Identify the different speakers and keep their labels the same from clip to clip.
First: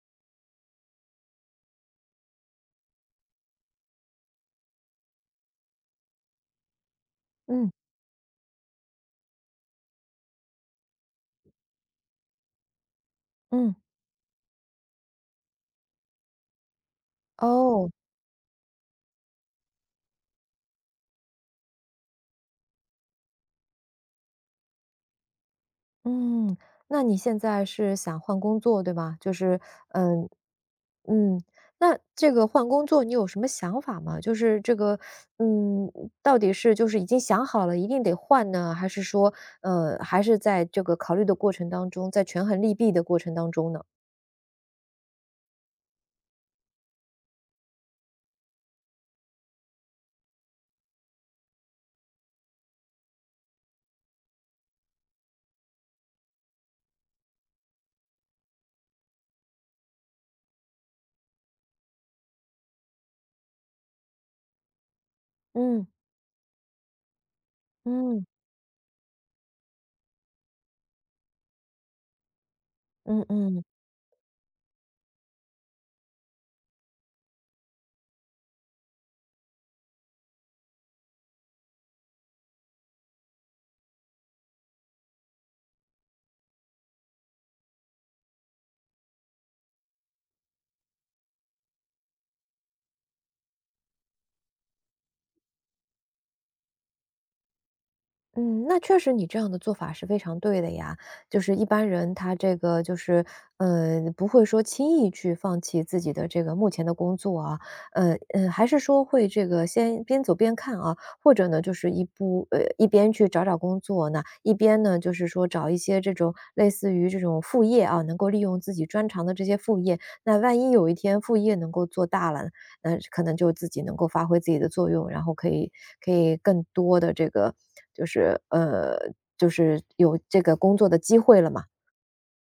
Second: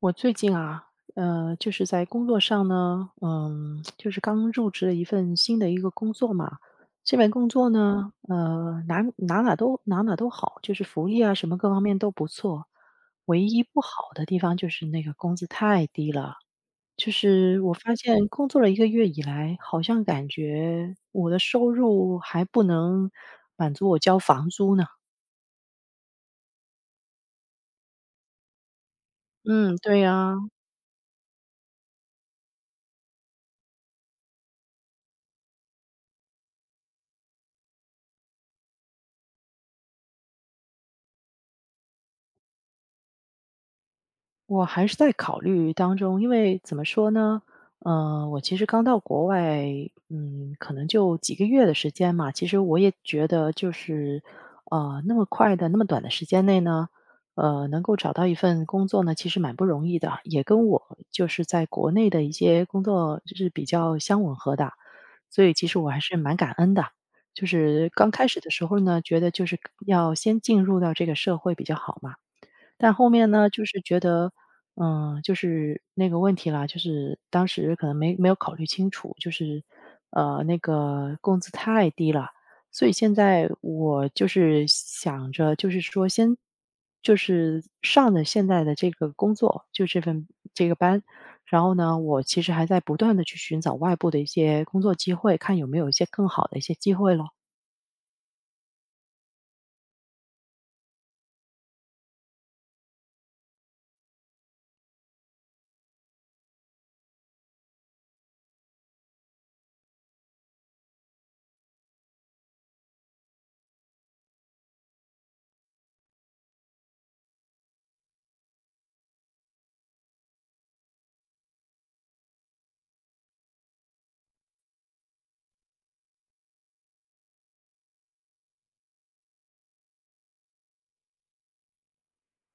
Speaker 1: 我最近啊，就是在工作上呢，嗯，就是刚入职了一份新的一个工作嘛。这份工作
Speaker 2: 嗯
Speaker 1: 呢，哪哪都好，就是福利啊什么各方面都不错。唯一
Speaker 2: 嗯，
Speaker 1: 不好的地方就是那个工资太低了。就是我
Speaker 2: 哦，
Speaker 1: 发现工作了一个月以来，好像感觉我的收入还不能满足我交房租呢。
Speaker 2: 嗯，那你现在是想换工作对吧？就是，
Speaker 1: 嗯，对
Speaker 2: 嗯
Speaker 1: 呀、
Speaker 2: 嗯，那这个换工作你有什么想法吗？就是这个，嗯，到底是就是已经想好了一定得换呢，还是说，还是在这个考虑的过程当中，在权衡利弊的过程当中呢？
Speaker 1: 我还是在考虑当中，因为怎么说呢，我其实刚到国外，嗯，可能就几个月的时间嘛。其实我也觉得，就是那么快的、那么短的时间内呢，能够找到一份工作呢，其实蛮不容易的，也跟我就是在国内的一些工作就是比较相吻合的，所以其实
Speaker 2: 嗯
Speaker 1: 我还是蛮感恩的。就是刚
Speaker 2: 嗯
Speaker 1: 开始的时候呢，觉得就是要先进入到这个社会比较好嘛。但后
Speaker 2: 嗯
Speaker 1: 面呢，就
Speaker 2: 嗯。
Speaker 1: 是觉得，嗯，就是那个问题啦，就是当时可能没有考虑清楚，就是那个工资太低了，所以现在我就是想着，就是说先就是上的现在的这个工作，就这份这个班。然后呢，我其实还在不断的去寻找外部的一些工作机会，看有没有一些更好的一些机会咯。
Speaker 2: 嗯，那确实你这样的做法是非常对的呀。就是一般人他这个就是，不会说轻易去放弃自己的这个目前的工作啊，还是说会这个先边走边看啊，或者呢，一边去找找工作呢，一边呢就是说找一些这种类似于这种副业啊，能够利用自己专长的这些副业。那万一有一天副业能够做大了呢？那可能就自己能够发挥自己的作用，然后可以更多的这个就是呃，就是有这个工作的机会了嘛。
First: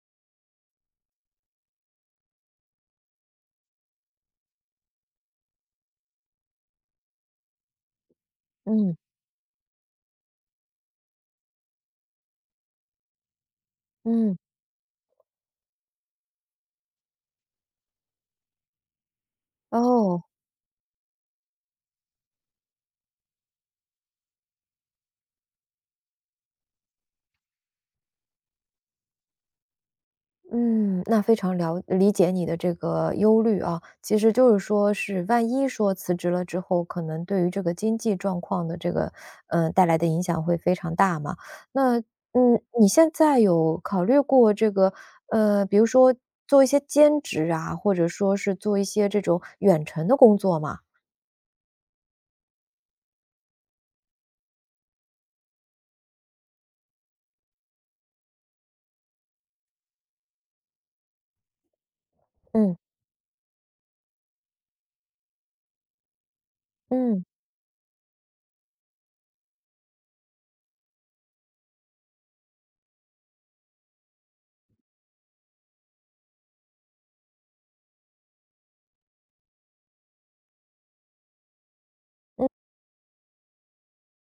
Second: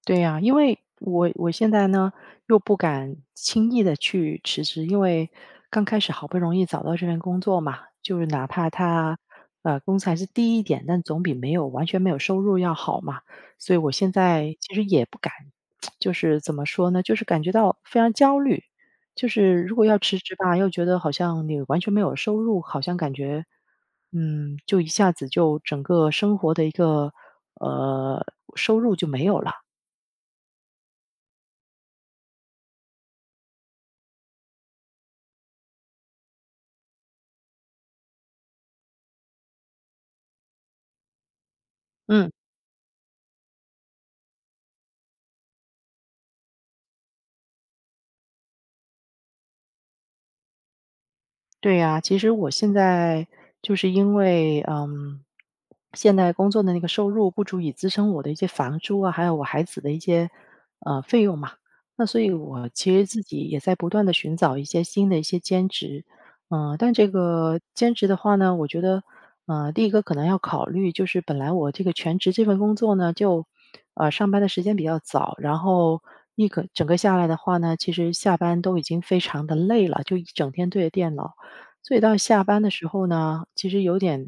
Speaker 1: 对呀，因为我现在呢，又不敢轻易的去辞职。因为刚开始好不容易找到这份工作嘛，就是哪怕
Speaker 2: 嗯。
Speaker 1: 他工资还是低一点，但总比没有完全没有收入要好嘛。所以我现
Speaker 2: 嗯。
Speaker 1: 在其实也不敢，就是怎么说呢，就是感觉到非常焦虑。就是如果要辞
Speaker 2: 哦。
Speaker 1: 职吧，又觉得好像你完全没有收入，好像感觉，嗯，就一下子就整个生活的一个，呃，收入就没有了。
Speaker 2: 嗯，那非常了理解你的这个忧虑啊。其实就是说是万一说辞职了之后，可能对于这个经济状况的这个，带来的影响会非常大嘛。那，
Speaker 1: 嗯。
Speaker 2: 嗯，你现在有考虑过这个，比如说做一些兼职啊，或者说是做一些这种远程的工作吗？
Speaker 1: 对呀，其实我现在就是因为，嗯，现在工作的那个收入不足以支撑我的一些房租啊，还有我孩子的一些费用嘛。那所以，我
Speaker 2: 嗯，
Speaker 1: 其实自己也在不断的寻找一些新的一些兼职，嗯、但这
Speaker 2: 嗯，
Speaker 1: 个兼职的话呢，我觉得，第一个可能要考虑就是本来我这个全职这份工作呢，就上班的时间比较早，然后一个整个下来的话呢，其实下班都已经非常的累了，就一整天对着电脑。所以到下班的时候呢，其实有点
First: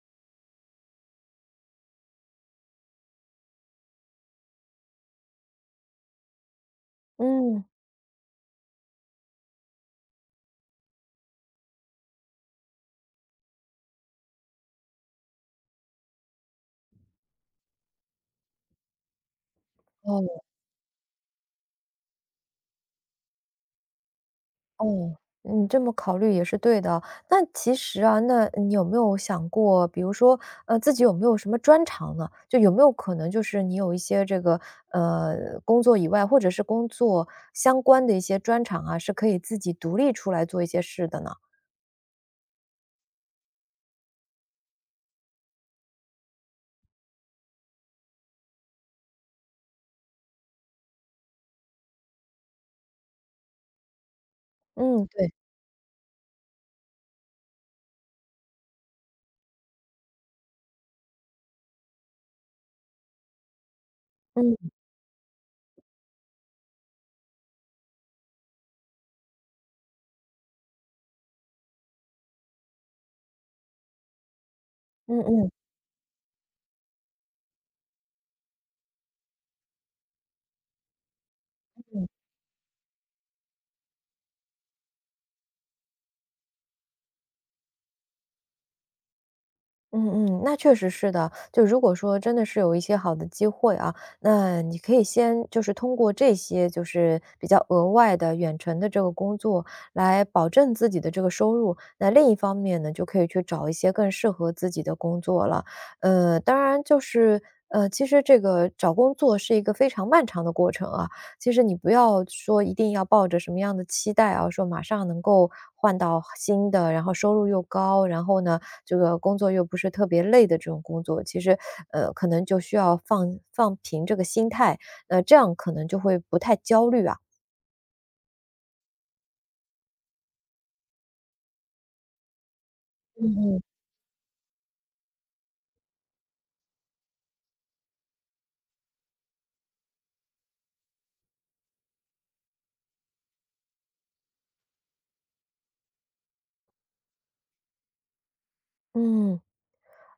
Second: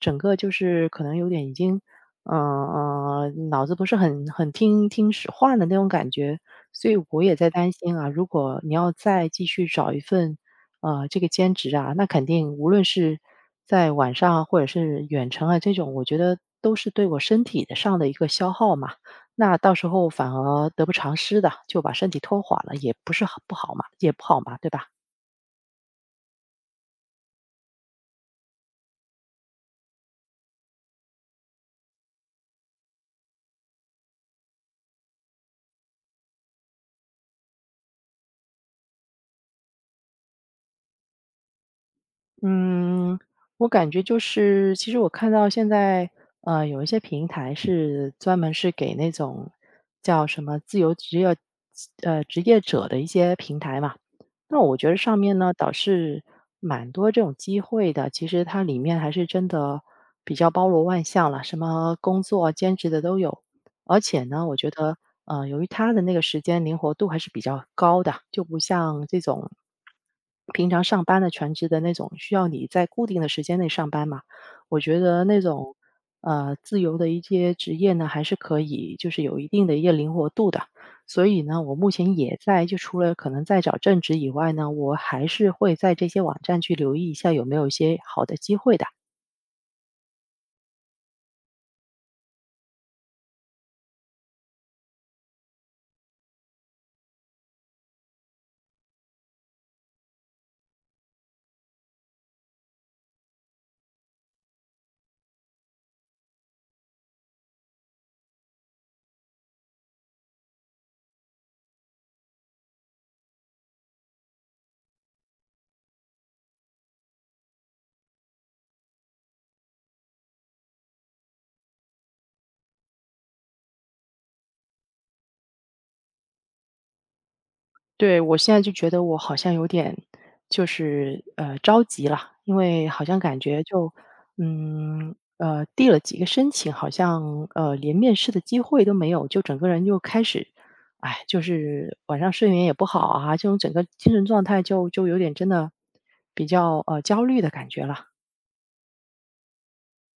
Speaker 1: 整个就是可能有点已经，脑子不是很听使唤的那种感觉。所以我也在
Speaker 2: 嗯，
Speaker 1: 担心啊，如果你要再继续找一份，这个兼职啊，那肯定无论是在晚上啊或者是远程啊这种，我觉得都是对我身体的上的一个消耗嘛。那到时候反
Speaker 2: 哦。
Speaker 1: 而得不偿失的，就把身体拖垮了，也不是很不好嘛，也不好嘛，对吧？
Speaker 2: 哦，你这么考虑也是对的。那其实啊，那你有没有想过，比如说，自己有没有什么专长呢？就有没有可能，就是你有一些这个工作以外，或者是工作相关的一些专长啊，是可以自己独立出来做一些事的呢？
Speaker 1: 嗯，我感觉就是，其实我看到现在，有一些平台是专门是给那种叫什么自由职业，职业者的一些平台嘛。那我觉得
Speaker 2: 嗯，
Speaker 1: 上
Speaker 2: 对，
Speaker 1: 面呢，倒是蛮多这种机会的。其实它里面还是真的比较包罗万象了，什么工作啊、兼职的都有。而且呢，我觉
Speaker 2: 嗯
Speaker 1: 得，由于他的那个时间灵活度还是比较高的，就不像这种平常上班的全职的那种，需要你在固定的时间内上班嘛。我觉
Speaker 2: 嗯
Speaker 1: 得那
Speaker 2: 嗯。
Speaker 1: 种，自由的一些职业呢，还是可以就是有一定的一个灵活度的。所以呢，我目前也在就除了可能在找正职以外呢，我还是会在这些网站去留意一下有没有一些好的机会的。
Speaker 2: 嗯嗯，那确实是的。就如果说真的是有一些好的机会啊，那你可以先就是通过这些就是比较额外的远程的这个工作来保证自己的这个收入。那另一方面呢，就可以去找一些更适合自己的工作了。当然就是其实这个找工作是一个非常漫长的过程啊。其实你不要说一定要抱着什么样的期待啊，说马上能够换到新的，然后收入又高，然后呢，这个工作又不是特别累的这种工作，其实，可能就需要放平这个心态，那这样可能就会不太焦虑啊。
Speaker 1: 对，我现在就觉得我好像有点就是，着急了，因为好像感
Speaker 2: 嗯
Speaker 1: 觉
Speaker 2: 嗯。
Speaker 1: 就，嗯，递了几个申请，好像，连面试的机会都没有，就整个人就开始，哎，就是晚上睡眠也不好啊，这种整个精神状态就有点真的比较，焦虑的感觉了。
Speaker 2: 嗯。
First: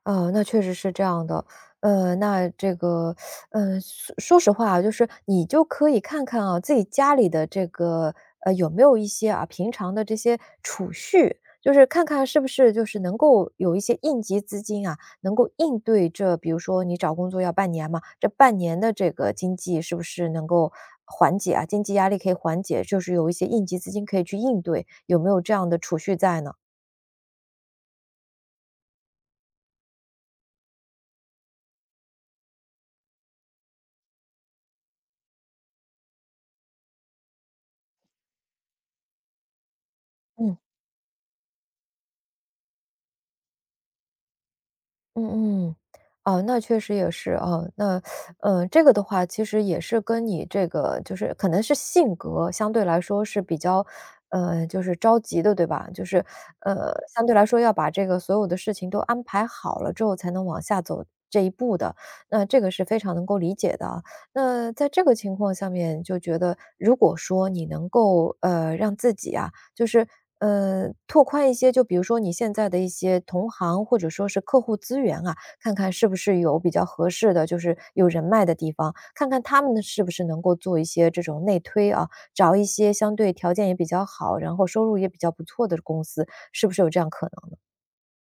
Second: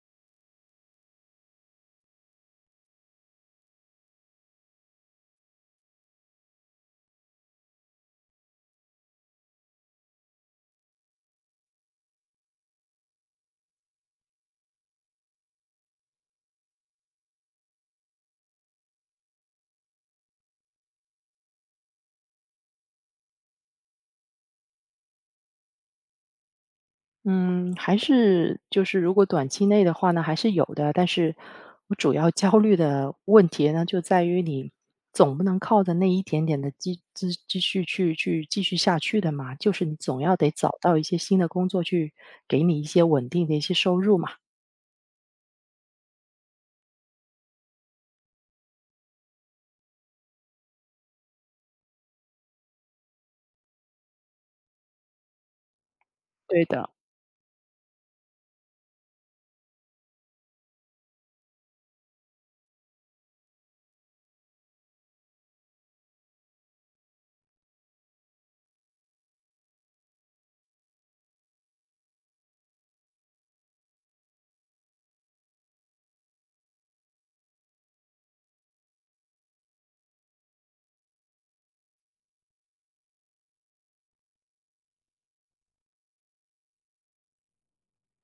Speaker 2: 啊，那确实是这样的。那这个，说实话啊，就是你就可以看看啊，自己家里的这个，有没有一些啊，平常的这些储蓄，就是看看是不是就是能够有一些应急资金啊，能够应对这，比如说你找工作要半年嘛，这半年的这个经济是不是能够缓解啊，经济压力可以缓解，就是有一些应急资金可以去应对，有没有这样的储蓄在呢？
Speaker 1: 嗯，还是就是如果短期内的话呢，还是有的。但是我主要焦虑的问题呢，就在于你总不能靠着那一点点的积蓄去继续下去的嘛，就是你总要得
Speaker 2: 嗯。
Speaker 1: 找到一些新的工作去给你一些稳定的一些收入嘛。
Speaker 2: 嗯嗯，哦，那确实也是哦，那，这个的话其实也是跟你这个就是可能是性格相对来说是比较，就是着急的，对吧？就是，
Speaker 1: 对的。
Speaker 2: 相对来说要把这个所有的事情都安排好了之后才能往下走这一步的，那这个是非常能够理解的啊。那在这个情况下面，就觉得如果说你能够，让自己啊，就是，拓宽一些，就比如说你现在的一些同行或者说是客户资源啊，看看是不是有比较合适的，就是有人脉的地方，看看他们是不是能够做一些这种内推啊，找一些相对条件也比较好，然后收入也比较不错的公司，是不是有这样可能？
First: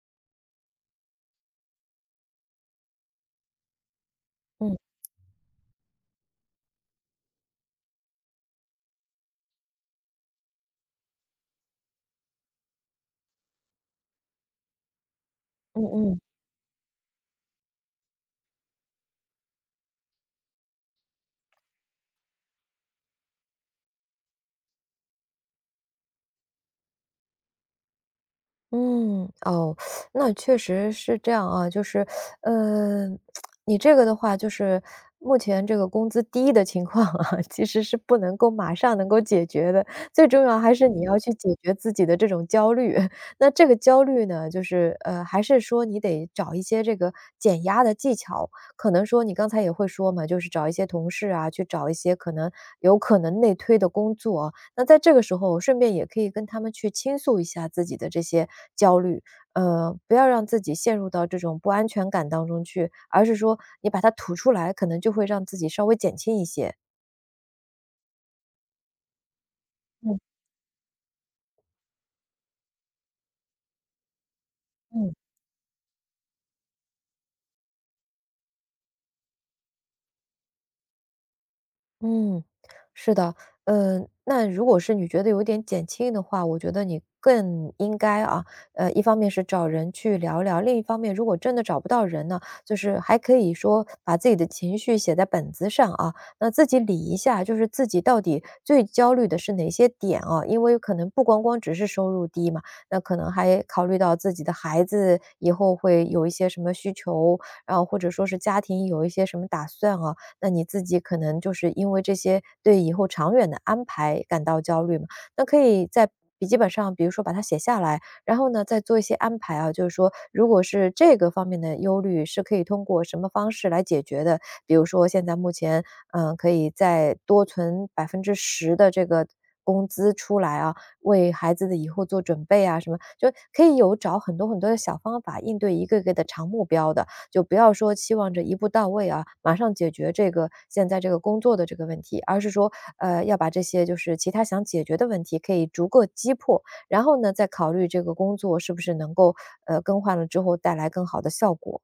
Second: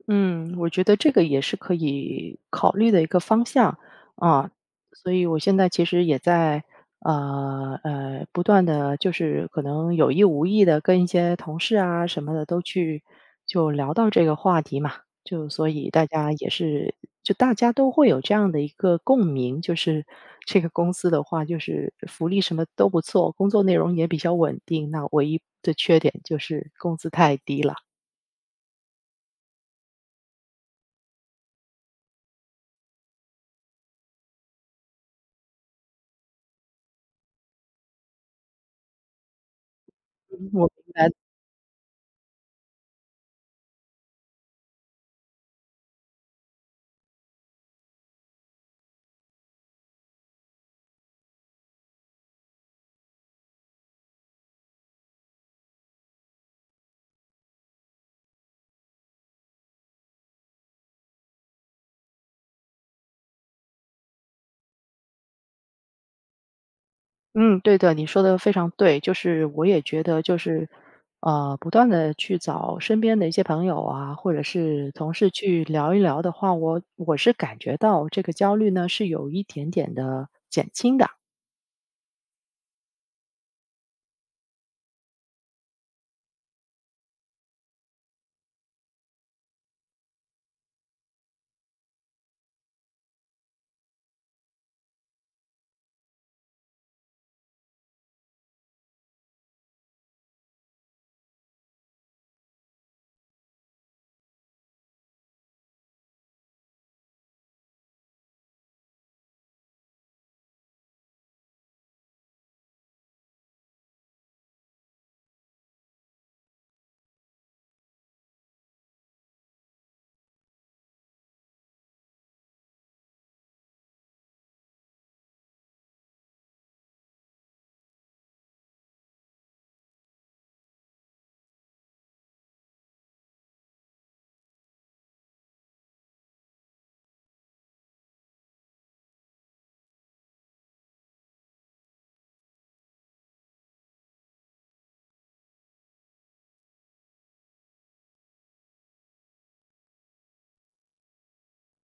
Speaker 1: 嗯，我觉得这个也是可以考虑的一个方向啊。
Speaker 2: 嗯
Speaker 1: 所以我现在其实也在不断的，就是可能有意无意的跟一些同事啊什么的都去就聊到这个话题嘛，就所
Speaker 2: 嗯
Speaker 1: 以大
Speaker 2: 嗯。
Speaker 1: 家也是就大家都会有这样的一个共鸣，就是这个公司的话，就是福利什么都不错，工作内容也比较稳定，那唯一的缺点就是工资太低了。
Speaker 2: 嗯，哦，那确实是这样啊，就是，呃，你这个的话，就是目前这个工资低的情况啊，其实是不能够马上能够解决的。最重
Speaker 1: 嗯
Speaker 2: 要
Speaker 1: 我
Speaker 2: 还
Speaker 1: 明
Speaker 2: 是你嗯
Speaker 1: 白。
Speaker 2: 要去解决自己的这种焦虑。那这个焦虑呢，就是还是说你得找一些这个减压的技巧。可能说你刚才也会说嘛，就是找一些同事啊，去找一些可能有可能内推的工作啊。那在这个时候，顺便也可以跟他们去倾诉一下自己的这些焦虑，不要让自己陷入到这种不安全感当中去，而是说你把它吐出来，可能就会让自己稍微减轻一些。
Speaker 1: 嗯，对的，你说的非常对。就是我也觉
Speaker 2: 嗯
Speaker 1: 得就是，不断的去找身边的一些朋友啊，或者是同
Speaker 2: 嗯。
Speaker 1: 事去聊一聊的话，我是感觉到这个焦虑呢，是有一点点的减轻的。
Speaker 2: 嗯，是的，那如果是你觉得有点减轻的话，我觉得你更应该啊，一方面是找人去聊聊，另一方面，如果真的找不到人呢，就是还可以说把自己的情绪写在本子上啊，那自己理一下，就是自己到底最焦虑的是哪些点啊？因为可能不光光只是收入低嘛，那可能还考虑到自己的孩子以后会有一些什么需求，然后或者说是家庭有一些什么打算啊，那你自己可能就是因为这些对以后长远的安排感到焦虑嘛。那可以在笔记本上，比如说把它写下来，然后呢再做一些安排啊，就是说如果是这个方面的忧虑是可以通过什么方式来解决的，比如说现在目前，嗯，可以再多存10%的这个工资出来啊，为孩子的以后做准备啊，什么就可以有找很多很多的小方法应对一个个的长目标的。就不要说期望着一步到位啊，马上解决这个现在这个工作的这个问题，而是说，要把这些就是其他想解决的问题可以逐个击破，然后呢，再考虑这个工作是不是能够更换了之后带来更好的效果。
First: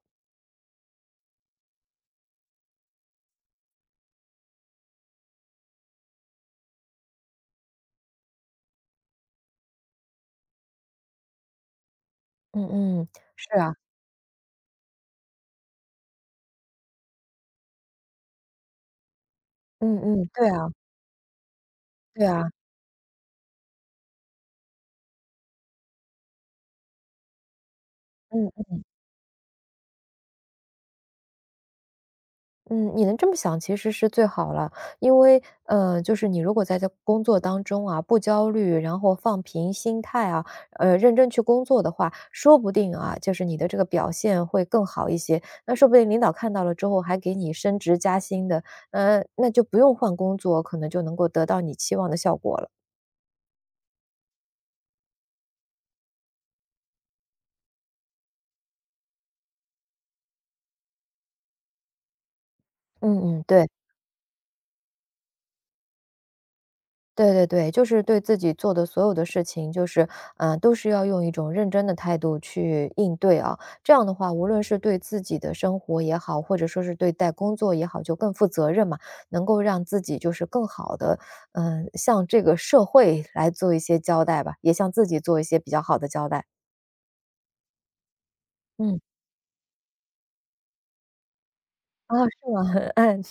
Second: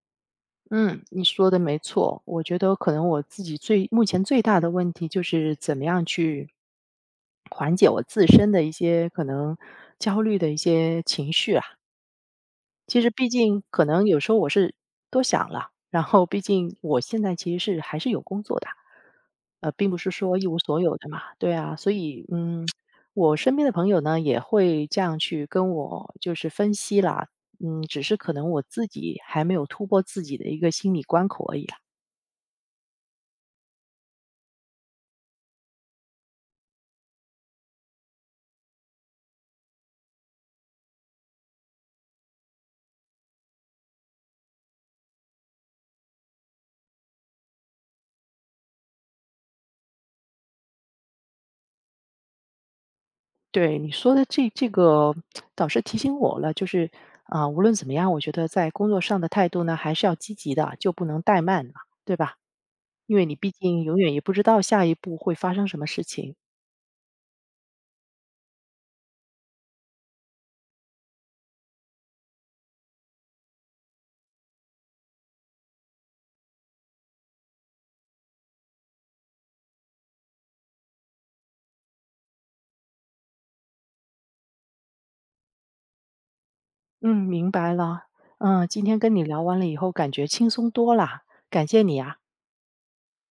Speaker 1: 嗯，你说的没错，我觉得可能我自己最目前最大的问题就是怎么样去缓解我自身的一些可能焦虑的一些情绪啊。
Speaker 2: 嗯
Speaker 1: 其
Speaker 2: 嗯，
Speaker 1: 实毕
Speaker 2: 是
Speaker 1: 竟
Speaker 2: 啊，
Speaker 1: 可能有时候我是多想了，然后毕竟我现在其实是还是有工作的，并不
Speaker 2: 嗯
Speaker 1: 是
Speaker 2: 嗯，
Speaker 1: 说一
Speaker 2: 对
Speaker 1: 无
Speaker 2: 啊，
Speaker 1: 所有的嘛，对啊，所以
Speaker 2: 对啊，
Speaker 1: 嗯，我身边的朋友呢也会这样去跟我就是分析啦，嗯，只是可能我
Speaker 2: 嗯。
Speaker 1: 自己还没有突破自己的一个心理关口而已啦。
Speaker 2: 嗯，你能这么想其实是最好了，因为，就是你如果在这工作当中啊，不焦虑，然后放平心态啊，认真去工作的话，说不定啊，就是你的这个表现会更好一些。那说不定领导看到了之后还给你升职加薪的，那就不用换工作，可能就能够得到你期望的效果了。
Speaker 1: 对你说的这个导师提醒我了，就是啊、无论怎么样，我觉得在工作上的态度呢还是要积极的，就不能怠慢嘛，对吧？因为你
Speaker 2: 嗯嗯，
Speaker 1: 毕
Speaker 2: 对。
Speaker 1: 竟永远也不知道下一步会发生什么事情。
Speaker 2: 对对对，就是对自己做的所有的事情，就是，嗯，都是要用一种认真的态度去应对啊。这样的话，无论是对自己的生活也好，或者说是对待工作也好，就更负责任嘛，能够让自己就是更好的，嗯，向这个社会来做一些交代吧，也向自己做一些比较好的交代。
Speaker 1: 嗯，明白了。嗯，今天
Speaker 2: 嗯，
Speaker 1: 跟你聊完了以后，感觉轻松多啦，感谢你
Speaker 2: 啊，
Speaker 1: 啊。
Speaker 2: 是吗？嗯，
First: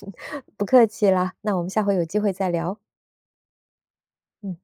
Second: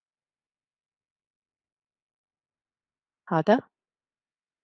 Speaker 2: 不客气啦，那我们下回有机会再聊。
Speaker 1: 好的。
Speaker 2: 嗯。